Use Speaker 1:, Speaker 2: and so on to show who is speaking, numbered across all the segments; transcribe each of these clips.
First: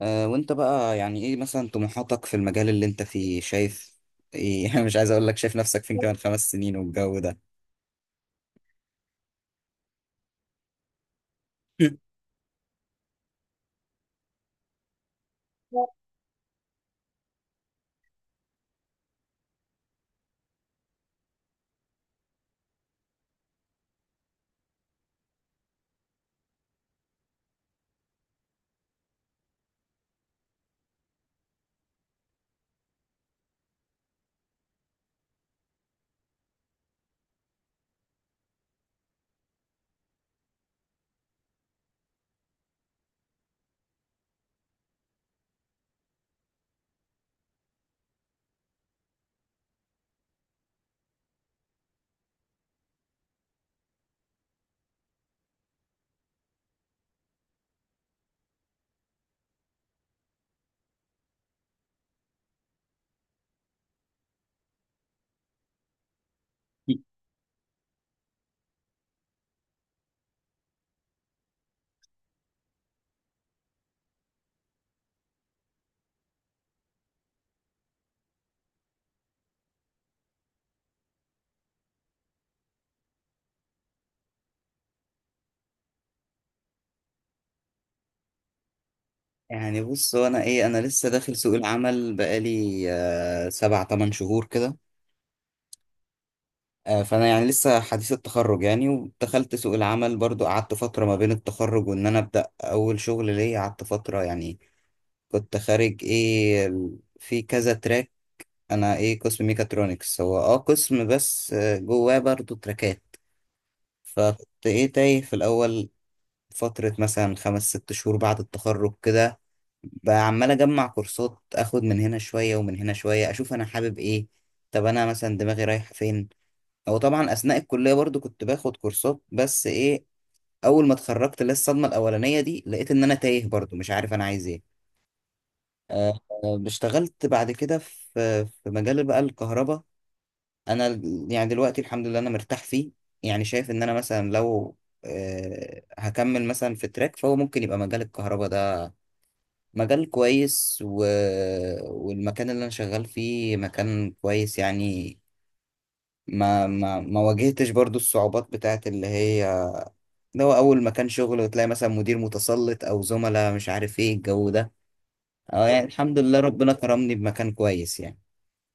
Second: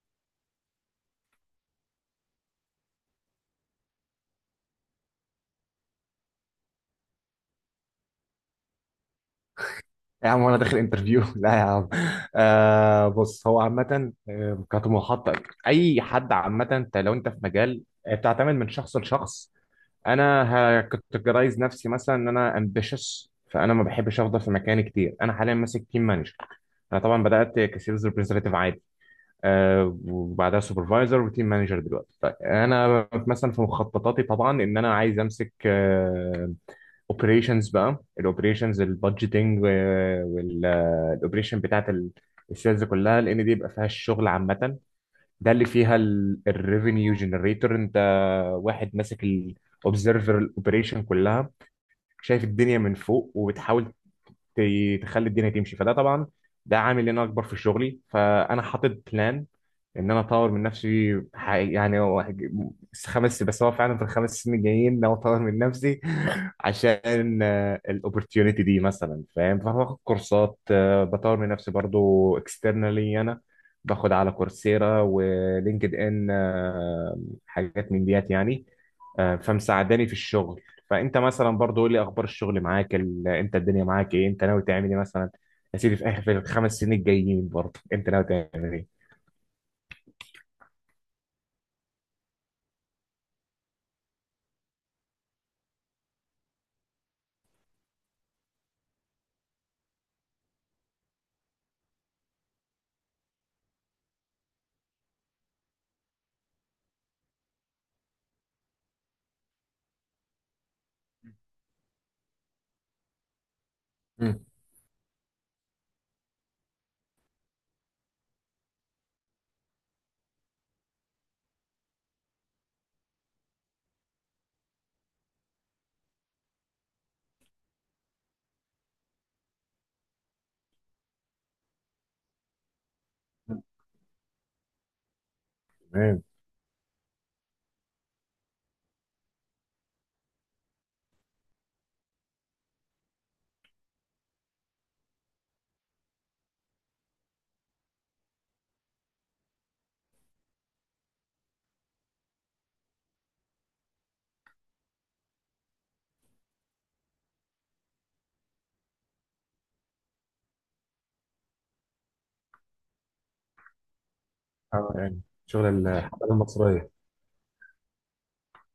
Speaker 1: وانت بقى يعني ايه مثلا طموحاتك في المجال اللي انت فيه شايف ايه؟ أنا مش عايز اقول لك، شايف نفسك فين كمان خمس سنين والجو ده؟
Speaker 2: يا عم، وانا داخل انترفيو لا يا عم. بص، هو عامة كطموحات اي حد عامة، انت لو انت في مجال بتعتمد من شخص لشخص. انا هكتجرايز نفسي مثلا ان انا امبيشس، فانا ما بحبش افضل في مكاني كتير. انا حاليا ماسك تيم مانجر. انا طبعا بدات كسيلز ريبريزنتيف عادي، وبعدها سوبرفايزر وتيم مانجر دلوقتي. طيب انا مثلا في مخططاتي طبعا ان انا عايز امسك اوبريشنز بقى، الاوبريشنز البادجيتنج والاوبريشن بتاعت السيلز كلها، لان دي بيبقى فيها الشغل عامه، ده اللي فيها الريفينيو جنريتور. انت واحد ماسك الاوبزرفر الاوبريشن كلها، شايف الدنيا من فوق وبتحاول تخلي الدنيا تمشي، فده طبعا ده عامل ان انا اكبر في شغلي، فانا حاطط بلان ان انا اطور من نفسي. يعني هو خمس، بس هو فعلا في الخمس سنين الجايين إن انا اطور من نفسي عشان الاوبورتيونيتي دي مثلا، فاهم، فباخد كورسات، بطور من نفسي برضو اكسترنالي. انا باخد على كورسيرا ولينكد ان، حاجات من ديات يعني، فمساعداني في الشغل. فانت مثلا برضه قول لي اخبار الشغل معاك، انت الدنيا معاك ايه، انت ناوي تعمل ايه مثلا؟ يا سيدي في اخر، في الخمس سنين الجايين برضه انت ناوي تعمل ايه؟
Speaker 1: يعني بص، هو انا ايه، انا لسه داخل سوق العمل بقالي سبع تمن شهور كده. فانا يعني لسه حديث التخرج يعني، ودخلت سوق العمل برضو، قعدت فترة ما بين التخرج وان انا ابدا اول شغل ليا، قعدت فترة يعني كنت خارج ايه في كذا تراك. انا ايه قسم ميكاترونكس، هو قسم بس جواه برضو تراكات.
Speaker 2: مم.
Speaker 1: فكنت ايه تايه في الاول فترة مثلا خمس ست شهور بعد التخرج كده، بقى عمال اجمع كورسات، اخد من هنا شوية ومن هنا شوية، اشوف انا حابب ايه، طب انا مثلا دماغي رايحة فين. او طبعا اثناء الكلية برضو كنت باخد كورسات، بس ايه، اول ما اتخرجت لسه الصدمة الاولانية دي، لقيت ان انا تايه برضو مش عارف انا عايز ايه.
Speaker 2: تمام،
Speaker 1: اشتغلت بعد كده في مجال بقى الكهرباء. انا يعني دلوقتي الحمد لله انا مرتاح فيه، يعني شايف ان انا مثلا لو هكمل مثلا في تراك، فهو ممكن يبقى مجال الكهرباء ده مجال كويس، والمكان اللي انا شغال فيه مكان كويس يعني. ما واجهتش برضو الصعوبات بتاعت اللي هي لو اول مكان شغل وتلاقي مثلا مدير متسلط او زملاء مش عارف ايه الجو ده.
Speaker 2: يعني شغل
Speaker 1: اه يعني الحمد
Speaker 2: الحضاره
Speaker 1: لله ربنا
Speaker 2: المصريه.
Speaker 1: كرمني بمكان كويس يعني.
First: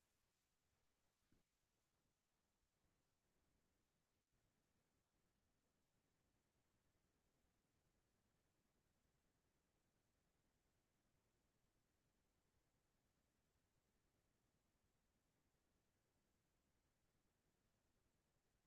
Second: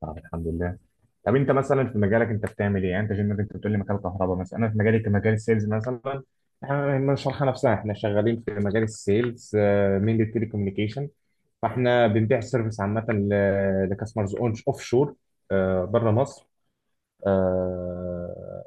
Speaker 2: طب الحمد لله. طب انت مثلا في مجالك، انت بتعمل ايه؟ يعني انت جنبك، انت بتقول لي مجال كهرباء، مثلا انا في مجالي كمجال السيلز مثلا، احنا ما نشرحها نفسها، احنا شغالين في مجال السيلز من التلي كوميونيكيشن، فاحنا بنبيع سيرفيس عامه لكاستمرز اون اوف شور، بره مصر. آه،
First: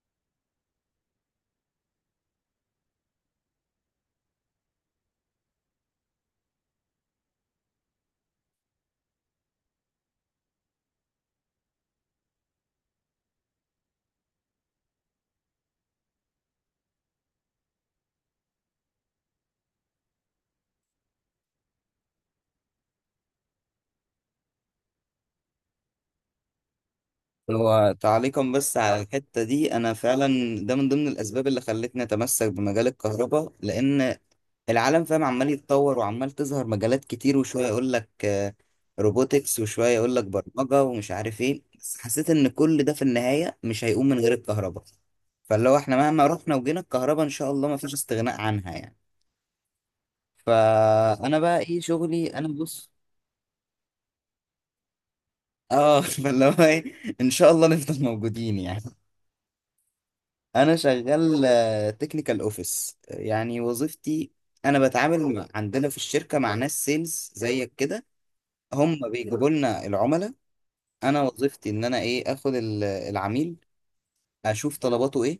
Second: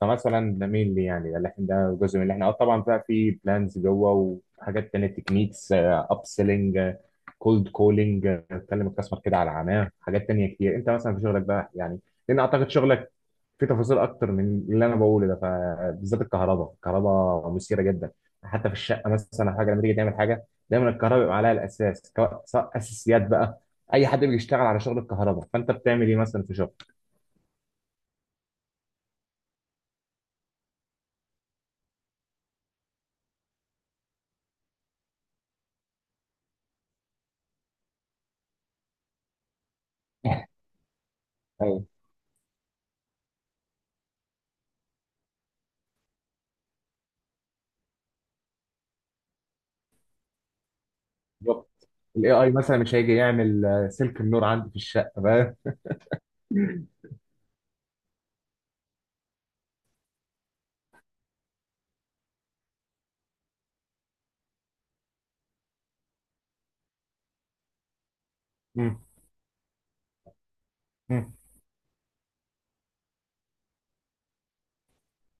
Speaker 2: فمثلا نميل لي، يعني ده اللي احنا، ده جزء من اللي احنا طبعا بقى، في بلانز جوه وحاجات تانية، تكنيكس اب سيلينج، كولد كولينج، تكلم الكاستمر كده على عماه، حاجات تانية كتير. انت مثلا في شغلك بقى يعني، لان اعتقد شغلك في تفاصيل اكتر من اللي انا بقوله ده، فبالذات الكهرباء. الكهرباء مثيره جدا، حتى في الشقه مثلا حاجه، لما تيجي تعمل حاجه دايما الكهرباء بيبقى عليها الاساس، سواء سواء اساسيات بقى. اي حد بيشتغل على شغل الكهرباء، فانت بتعمل ايه مثلا في شغل؟
Speaker 1: هو تعليقا بس على الحتة دي، أنا فعلا ده من ضمن الأسباب اللي خلتني أتمسك بمجال الكهرباء، لأن العالم فاهم عمال يتطور وعمال تظهر مجالات كتير، وشوية يقول لك روبوتكس وشوية يقول لك برمجة ومش عارف إيه،
Speaker 2: ايوه.
Speaker 1: بس حسيت إن كل ده في النهاية مش هيقوم من غير الكهرباء. فاللي هو إحنا مهما رحنا وجينا، الكهرباء إن شاء الله مفيش استغناء عنها يعني. فأنا بقى إيه
Speaker 2: الاي
Speaker 1: شغلي، أنا
Speaker 2: اي مثلا
Speaker 1: بص،
Speaker 2: مش هيجي يعمل سلك النور عندي في الشقه بقى.
Speaker 1: فاللي هو
Speaker 2: مم.
Speaker 1: إيه إن شاء الله نفضل موجودين يعني. انا شغال تكنيكال اوفيس يعني وظيفتي. انا بتعامل عندنا في الشركه مع ناس سيلز زيك كده، هم بيجيبوا لنا العملاء. انا
Speaker 2: مم.
Speaker 1: وظيفتي ان انا ايه اخد العميل، اشوف طلباته ايه،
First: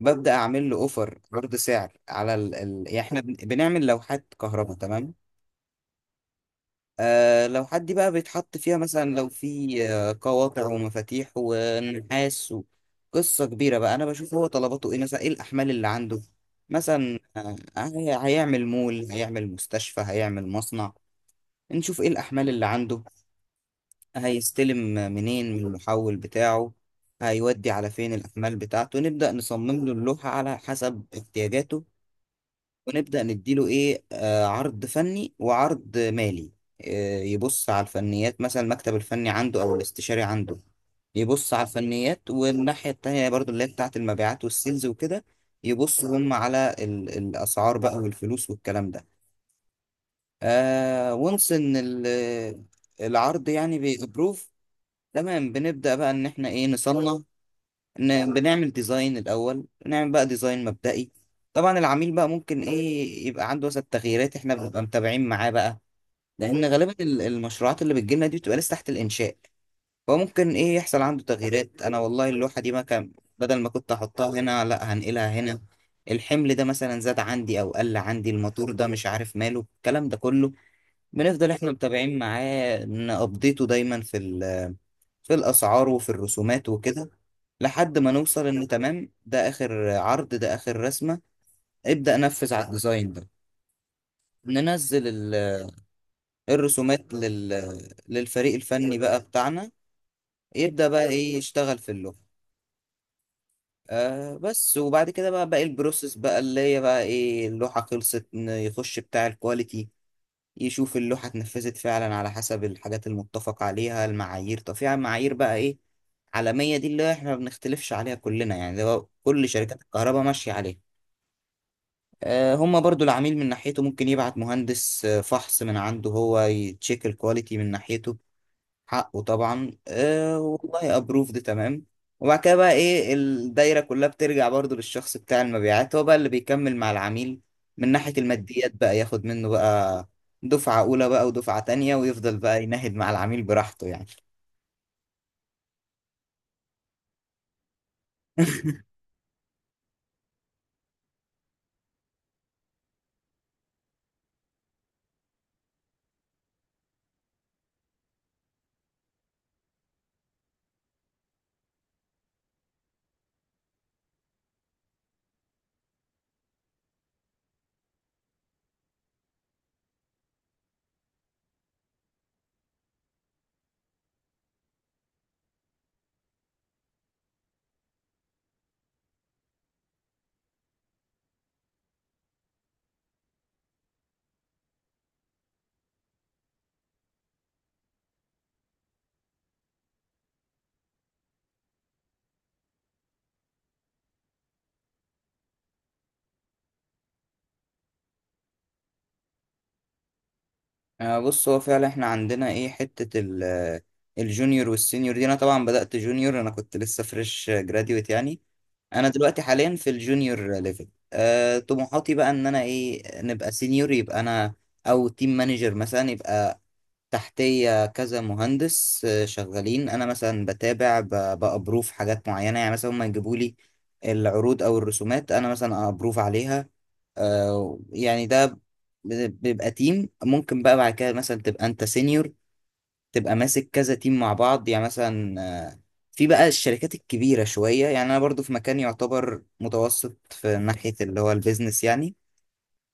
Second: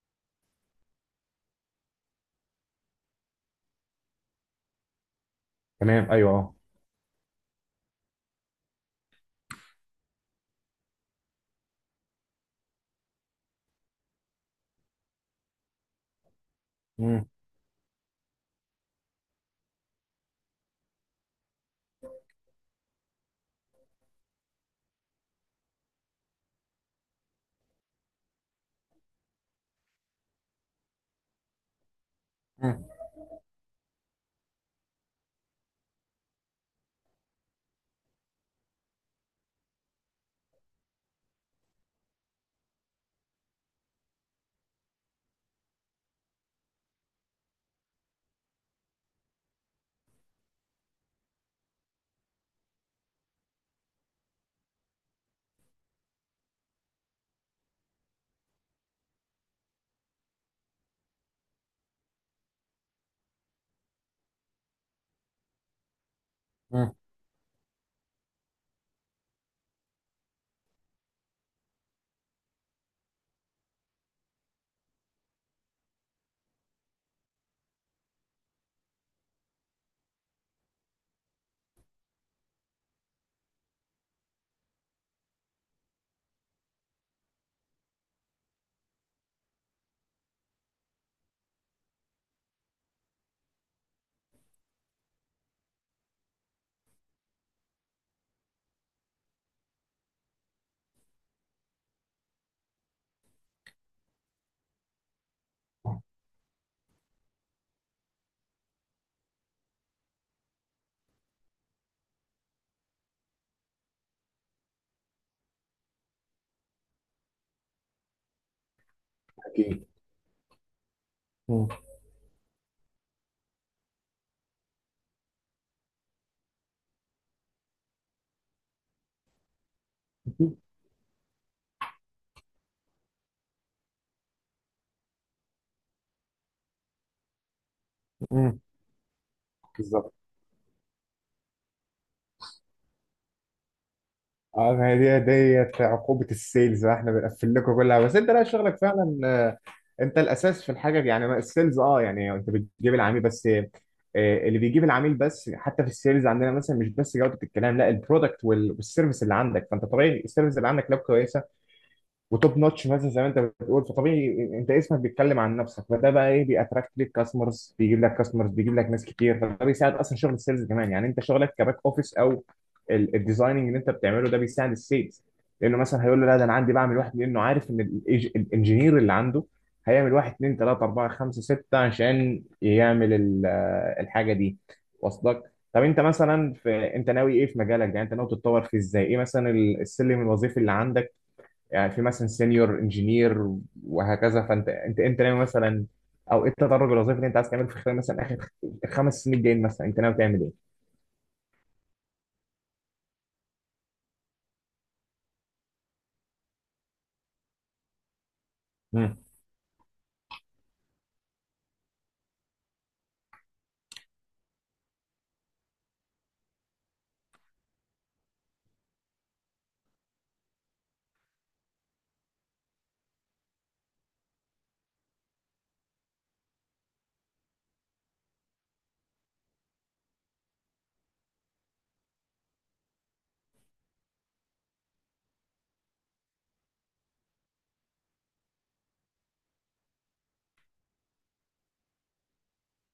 Speaker 1: ببدا اعمل له اوفر عرض سعر على يعني احنا بنعمل لوحات كهرباء تمام.
Speaker 2: تمام، ايوه، اه.
Speaker 1: لو حد بقى بيتحط فيها، مثلا لو في قواقع ومفاتيح ونحاس، قصة كبيرة بقى، أنا بشوف هو طلباته إيه، مثلا إيه الأحمال اللي عنده، مثلا
Speaker 2: مم.
Speaker 1: هيعمل مول، هيعمل مستشفى، هيعمل مصنع. نشوف إيه الأحمال اللي عنده، هيستلم منين من المحول بتاعه، هيودي على فين الأحمال بتاعته، نبدأ نصمم له اللوحة على حسب احتياجاته،
Speaker 2: مم.
Speaker 1: ونبدأ نديله إيه، عرض فني وعرض مالي. يبص على الفنيات مثلا المكتب الفني عنده أو الاستشاري عنده، يبص على الفنيات، والناحية التانية برضو اللي هي بتاعة المبيعات والسيلز وكده، يبصوا هم على الأسعار بقى والفلوس والكلام ده. وانس إن العرض يعني بيبروف، تمام، بنبدأ بقى إن إحنا إيه نصنف، بنعمل ديزاين الأول، نعمل بقى ديزاين مبدئي. طبعا العميل بقى ممكن إيه يبقى عنده مثلا تغييرات، إحنا بنبقى متابعين معاه بقى، لأن
Speaker 2: مم.
Speaker 1: غالبا المشروعات اللي بتجيلنا دي بتبقى لسه تحت الإنشاء، فممكن إيه يحصل عنده تغييرات. أنا والله اللوحة دي ما كان، بدل ما كنت أحطها هنا لأ هنقلها هنا، الحمل ده مثلا زاد عندي أو قل عندي، الموتور ده مش عارف ماله، الكلام ده كله بنفضل إحنا متابعين معاه، نأبديته دايما في الأسعار وفي الرسومات وكده، لحد ما نوصل إن تمام، ده آخر عرض ده آخر رسمة، ابدأ نفذ على الديزاين ده. ننزل الرسومات للفريق الفني بقى بتاعنا، يبدأ بقى إيه يشتغل في اللوحة. بس وبعد كده بقى باقي البروسيس بقى اللي هي بقى إيه اللوحة خلصت، يخش بتاع الكواليتي يشوف اللوحة اتنفذت فعلا على حسب الحاجات المتفق عليها، المعايير، طب في معايير بقى ايه عالمية دي اللي احنا ما بنختلفش عليها كلنا يعني، ده كل شركات
Speaker 2: اكيد.
Speaker 1: الكهرباء ماشية عليها.
Speaker 2: مم.
Speaker 1: هما برضو العميل من ناحيته ممكن يبعت مهندس، فحص من عنده هو، يتشيك الكواليتي من ناحيته حقه طبعا. والله ابروف ده تمام، وبعد كده بقى ايه الدايره كلها بترجع برضو للشخص بتاع المبيعات، هو بقى اللي بيكمل مع العميل من ناحيه
Speaker 2: مم.
Speaker 1: الماديات بقى، ياخد منه بقى
Speaker 2: بالظبط.
Speaker 1: دفعه اولى بقى ودفعه تانية، ويفضل بقى يناهد مع العميل براحته يعني.
Speaker 2: اه، ما هي دي ديت عقوبه السيلز بقى، احنا بنقفل لكم كلها، بس انت لا، شغلك فعلا انت الاساس في الحاجه دي، يعني السيلز، يعني انت بتجيب العميل بس، اللي بيجيب العميل بس. حتى في السيلز عندنا مثلا مش بس جوده الكلام، لا، البرودكت والسيرفيس اللي عندك، فانت طبيعي السيرفيس اللي عندك لو كويسه وتوب نوتش، مثلا زي ما انت بتقول، فطبيعي انت اسمك بيتكلم عن نفسك، فده بقى ايه، بيأتراكت ليك كاستمرز، بيجيب لك كاستمرز، بيجيب لك ناس كتير، فده بيساعد اصلا شغل السيلز كمان. يعني انت شغلك كباك اوفيس او الديزايننج اللي انت بتعمله ده، بيساعد السيلز، لانه مثلا هيقول له لا، ده انا عندي بعمل واحد، لانه عارف ان الانجينير اللي عنده هيعمل واحد اتنين تلاته اربعه خمسه سته عشان يعمل الحاجه دي. واصلك؟ طب انت مثلا انت ناوي ايه في مجالك ده؟ يعني انت ناوي تتطور فيه ازاي؟ ايه مثلا السلم الوظيفي اللي عندك؟ يعني في مثلا سينيور انجينير وهكذا، فانت انت انت ناوي مثلا، او ايه التدرج الوظيفي اللي انت عايز تعمله في خلال مثلا اخر 5 سنين الجايين مثلا؟ انت ناوي تعمل ايه؟
Speaker 1: بص، هو فعلا احنا عندنا ايه حتة الجونيور والسينيور دي، انا طبعا بدأت جونيور، انا كنت لسه فريش جراديويت يعني. انا
Speaker 2: مم.
Speaker 1: دلوقتي حاليا في الجونيور ليفل، طموحاتي بقى ان انا ايه نبقى سينيور، يبقى انا او تيم مانجر مثلا، يبقى تحتية كذا مهندس شغالين، انا مثلا بتابع بأبروف حاجات معينة يعني، مثلا هم يجيبوا لي العروض او الرسومات انا مثلا ابروف عليها. يعني ده بيبقى تيم، ممكن بقى بعد كده مثلا تبقى انت سينيور، تبقى ماسك كذا تيم مع بعض يعني، مثلا آه، في بقى الشركات الكبيرة شوية، يعني انا برضو في مكان يعتبر متوسط في ناحية اللي هو البيزنس يعني.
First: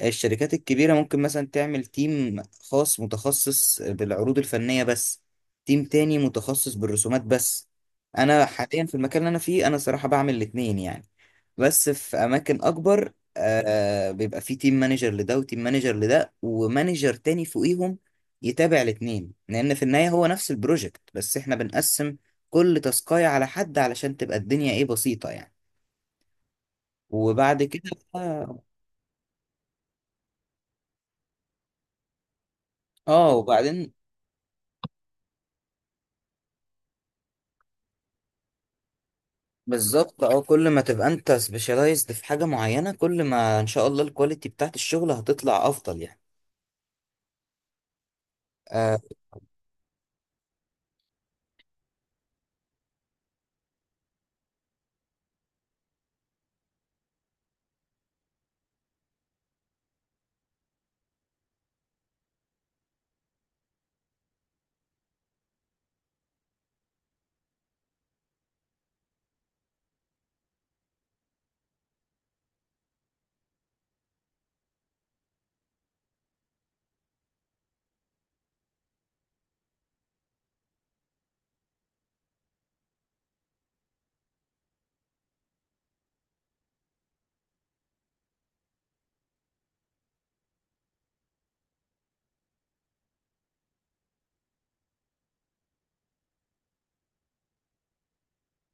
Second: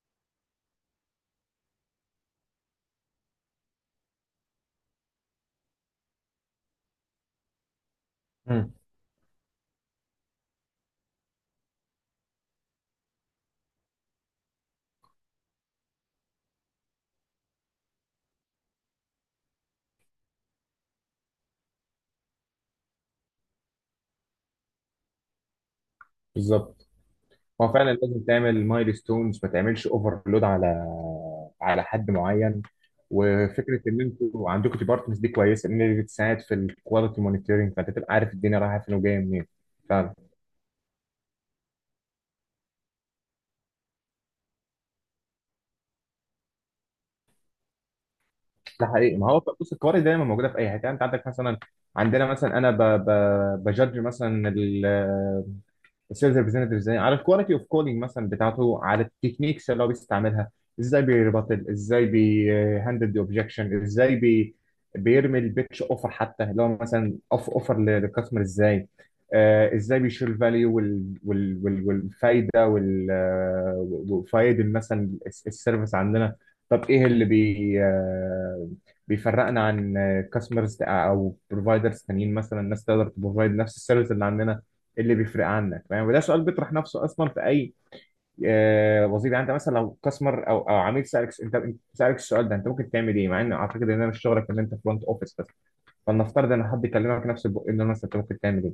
Speaker 1: الشركات الكبيرة ممكن مثلا تعمل تيم خاص متخصص بالعروض الفنية بس، تيم تاني متخصص بالرسومات بس. أنا
Speaker 2: مم.
Speaker 1: حاليا في المكان اللي أنا فيه، أنا صراحة بعمل الاتنين يعني، بس في أماكن أكبر بيبقى فيه تيم مانجر لده وتيم مانجر لده ومانجر تاني فوقيهم يتابع الاتنين، لأن في النهاية هو نفس البروجكت بس إحنا بنقسم كل تاسكاية على حد علشان تبقى الدنيا إيه بسيطة يعني.
Speaker 2: بالظبط.
Speaker 1: وبعد
Speaker 2: هو
Speaker 1: كده
Speaker 2: فعلا لازم
Speaker 1: بقى-
Speaker 2: تعمل مايل ستونز، ما تعملش اوفرلود على حد معين.
Speaker 1: اه
Speaker 2: وفكره
Speaker 1: وبعدين
Speaker 2: ان انتوا عندكم ديبارتمنتس دي كويسه، ان هي بتساعد في الكواليتي مونيتورنج، فانت تبقى عارف الدنيا رايحه فين وجايه منين.
Speaker 1: بالظبط، كل ما تبقى انت سبيشالايزد في حاجة معينة، كل ما ان شاء الله الكواليتي بتاعت الشغل هتطلع افضل يعني.
Speaker 2: ده
Speaker 1: آه
Speaker 2: حقيقي، ما هو بص القوارض دايما موجوده في اي حته. يعني انت عندك مثلا، عندنا مثلا، انا بجدج مثلا السيلز ريبريزنتيف ازاي على الكواليتي اوف كولينج مثلا بتاعته، على التكنيكس اللي هو بيستعملها، ازاي بيربطل، ازاي بيهندل دي اوبجكشن، ازاي بيرمي البيتش اوفر، حتى اللي هو مثلا اوفر للكاستمر ازاي، ازاي بيشيل الفاليو، والفايده وال آه، وفايد مثلا السيرفيس عندنا. طب ايه اللي بي آه بيفرقنا عن كاستمرز او بروفايدرز تانيين، مثلا الناس تقدر تبروفايد نفس السيرفيس اللي عندنا، اللي بيفرق عنك فاهم. وده سؤال بيطرح نفسه اصلا في اي وظيفه. يعني انت مثلا لو كاستمر او عميل سالك انت سالك السؤال ده، انت ممكن تعمل ايه، مع ان اعتقد ان انا مش شغلك، ان انت فرونت اوفيس بس؟ فلنفترض ان حد كلمك نفس البق، ان مثلا انت ممكن تعمل ايه؟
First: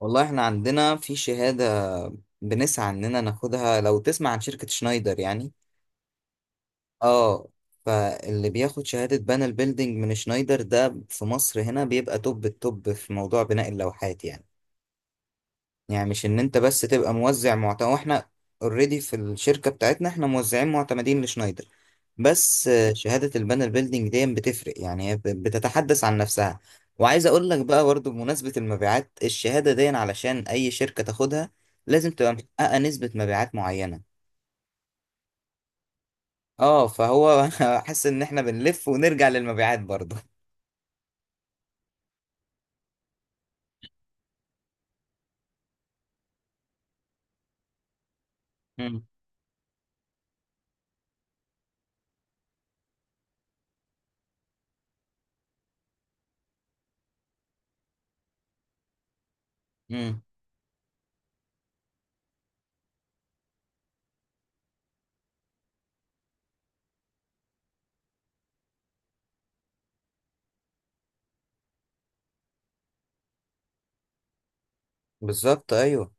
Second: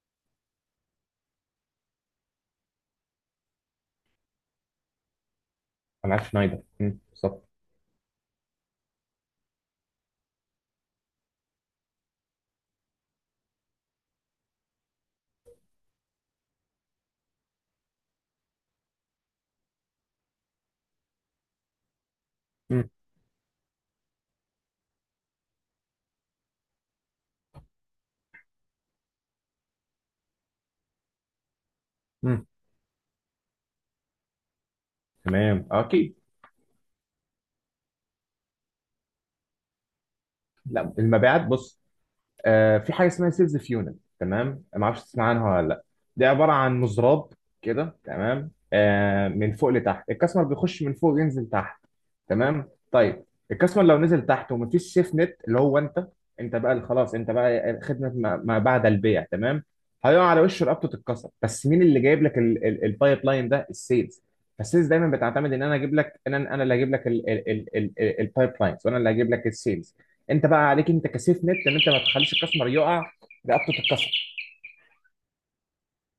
Speaker 1: والله احنا عندنا في شهادة بنسعى اننا ناخدها، لو تسمع عن شركة شنايدر يعني،
Speaker 2: انا عارف شنايدر، مم،
Speaker 1: اه
Speaker 2: بالظبط.
Speaker 1: فاللي بياخد شهادة بانل بيلدينج من شنايدر ده في مصر هنا بيبقى توب التوب في موضوع بناء اللوحات يعني. يعني مش ان انت بس تبقى موزع معتمد، واحنا اوريدي في الشركة بتاعتنا احنا موزعين معتمدين لشنايدر، بس
Speaker 2: مم.
Speaker 1: شهادة البانل بيلدينج دي بتفرق يعني، هي بتتحدث عن نفسها. وعايز اقول لك بقى برضه بمناسبة المبيعات، الشهادة دي علشان اي شركة تاخدها لازم تبقى
Speaker 2: مم.
Speaker 1: محققة نسبة مبيعات معينة.
Speaker 2: تمام، اكيد.
Speaker 1: اه فهو حاسس ان احنا بنلف ونرجع للمبيعات برضه.
Speaker 2: لا، المبيعات بص، في حاجه اسمها سيلز فيونت، تمام؟ ما اعرفش تسمع عنها ولا لا. دي عباره عن مزراب كده، تمام،
Speaker 1: امم
Speaker 2: من فوق لتحت، الكاستمر بيخش من فوق ينزل تحت. تمام، طيب. الكاستمر لو نزل تحت ومفيش سيف نت، اللي هو انت، انت بقى اللي خلاص، انت بقى خدمه ما بعد البيع، تمام. هيقع على وشه، رقبته تتكسر. بس مين اللي جايب لك البايب لاين ده؟ السيلز. فالسيلز دايما بتعتمد ان انا اجيب لك، ان انا اللي هجيب لك البايب لاينز، وانا اللي هجيب لك السيلز. انت بقى عليك انت كسيف نت، ان انت ما تخليش الكاستمر يقع رقبته تتكسر.
Speaker 1: بالظبط ايوه.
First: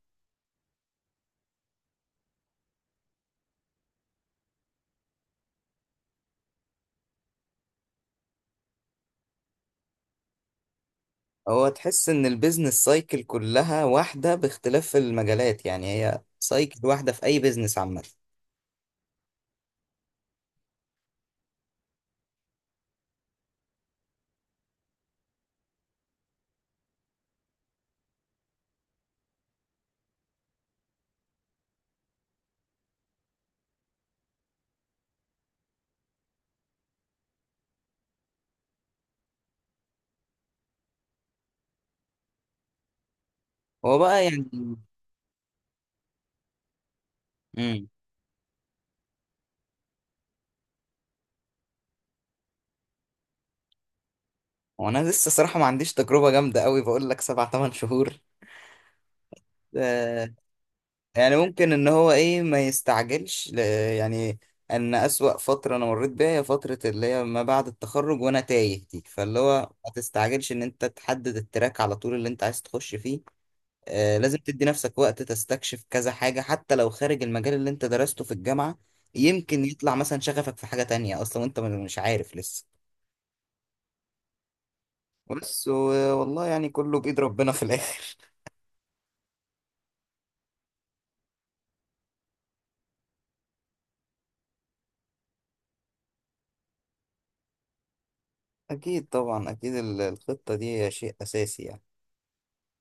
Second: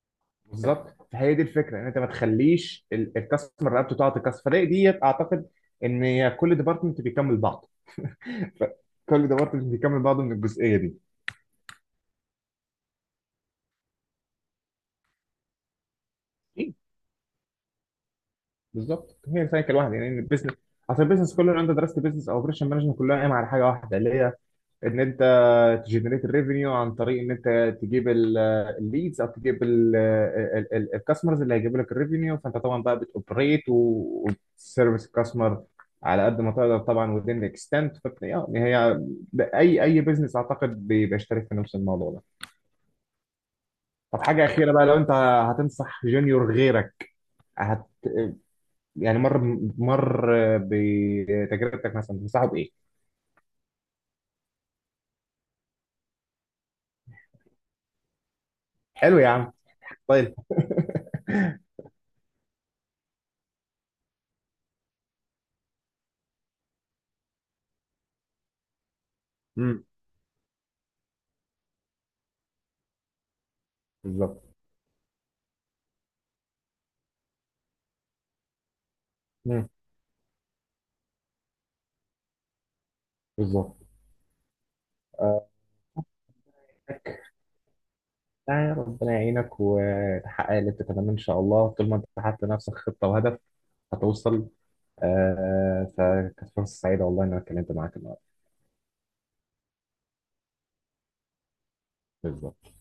Speaker 2: بالظبط، فهي دي الفكره، ان انت ما تخليش الكاستمر رقبته تقع تتكسر. فدي ديت اعتقد ان كل ديبارتمنت بيكمل بعض، ف- كل ديبارتمنت بيكمل بعضه من الجزئيه دي.
Speaker 1: هو تحس ان البيزنس سايكل كلها واحدة باختلاف المجالات يعني، هي
Speaker 2: ايه،
Speaker 1: سايكل واحدة في اي بيزنس عامة.
Speaker 2: بالظبط، هي سايكل واحده يعني البيزنس، عشان البيزنس كله لو انت درست بيزنس او اوبريشن مانجمنت كلها قايمه على حاجه واحده، اللي هي ان انت تجنريت الريفينيو عن طريق ان انت تجيب الليدز او تجيب الكاستمرز اللي هيجيبوا لك الريفينيو، فانت طبعا بقى بتوبريت وتسيرفيس الكاستمر على قد ما تقدر طبعا within the extent، يعني هي اي بزنس اعتقد بيبقى شارك في نفس الموضوع ده.
Speaker 1: هو
Speaker 2: طب
Speaker 1: بقى
Speaker 2: حاجه
Speaker 1: يعني
Speaker 2: اخيره بقى، لو انت هتنصح جونيور غيرك، هت...
Speaker 1: امم
Speaker 2: يعني مر بتجربتك مثلا، تنصحه بايه؟
Speaker 1: هو انا لسه صراحة ما عنديش تجربة جامدة قوي، بقول لك سبع تمن شهور.
Speaker 2: حلو يا عم.
Speaker 1: آه
Speaker 2: طيب.
Speaker 1: يعني ممكن ان هو ايه ما يستعجلش يعني ان اسوأ فترة انا مريت بيها هي فترة اللي هي ما بعد التخرج وانا تايه دي، فاللي هو
Speaker 2: امم.
Speaker 1: ما تستعجلش ان انت تحدد التراك على طول اللي انت عايز تخش فيه. لازم
Speaker 2: بالظبط.
Speaker 1: تدي نفسك وقت تستكشف كذا حاجة حتى لو خارج المجال اللي انت درسته في الجامعة، يمكن
Speaker 2: امم.
Speaker 1: يطلع مثلا شغفك في حاجة تانية اصلا وانت مش عارف لسه.
Speaker 2: بالظبط. آه،
Speaker 1: بس والله يعني كله بإيد ربنا في الآخر.
Speaker 2: يعني ربنا يعينك وتحقق اللي بتتمناه ان شاء الله، طول ما انت حاطط لنفسك خطه وهدف هتوصل. فكانت فرصه سعيده والله ان انا اتكلمت معاك النهارده.
Speaker 1: أكيد طبعا أكيد الخطة دي شيء أساسي يعني.
Speaker 2: بالظبط.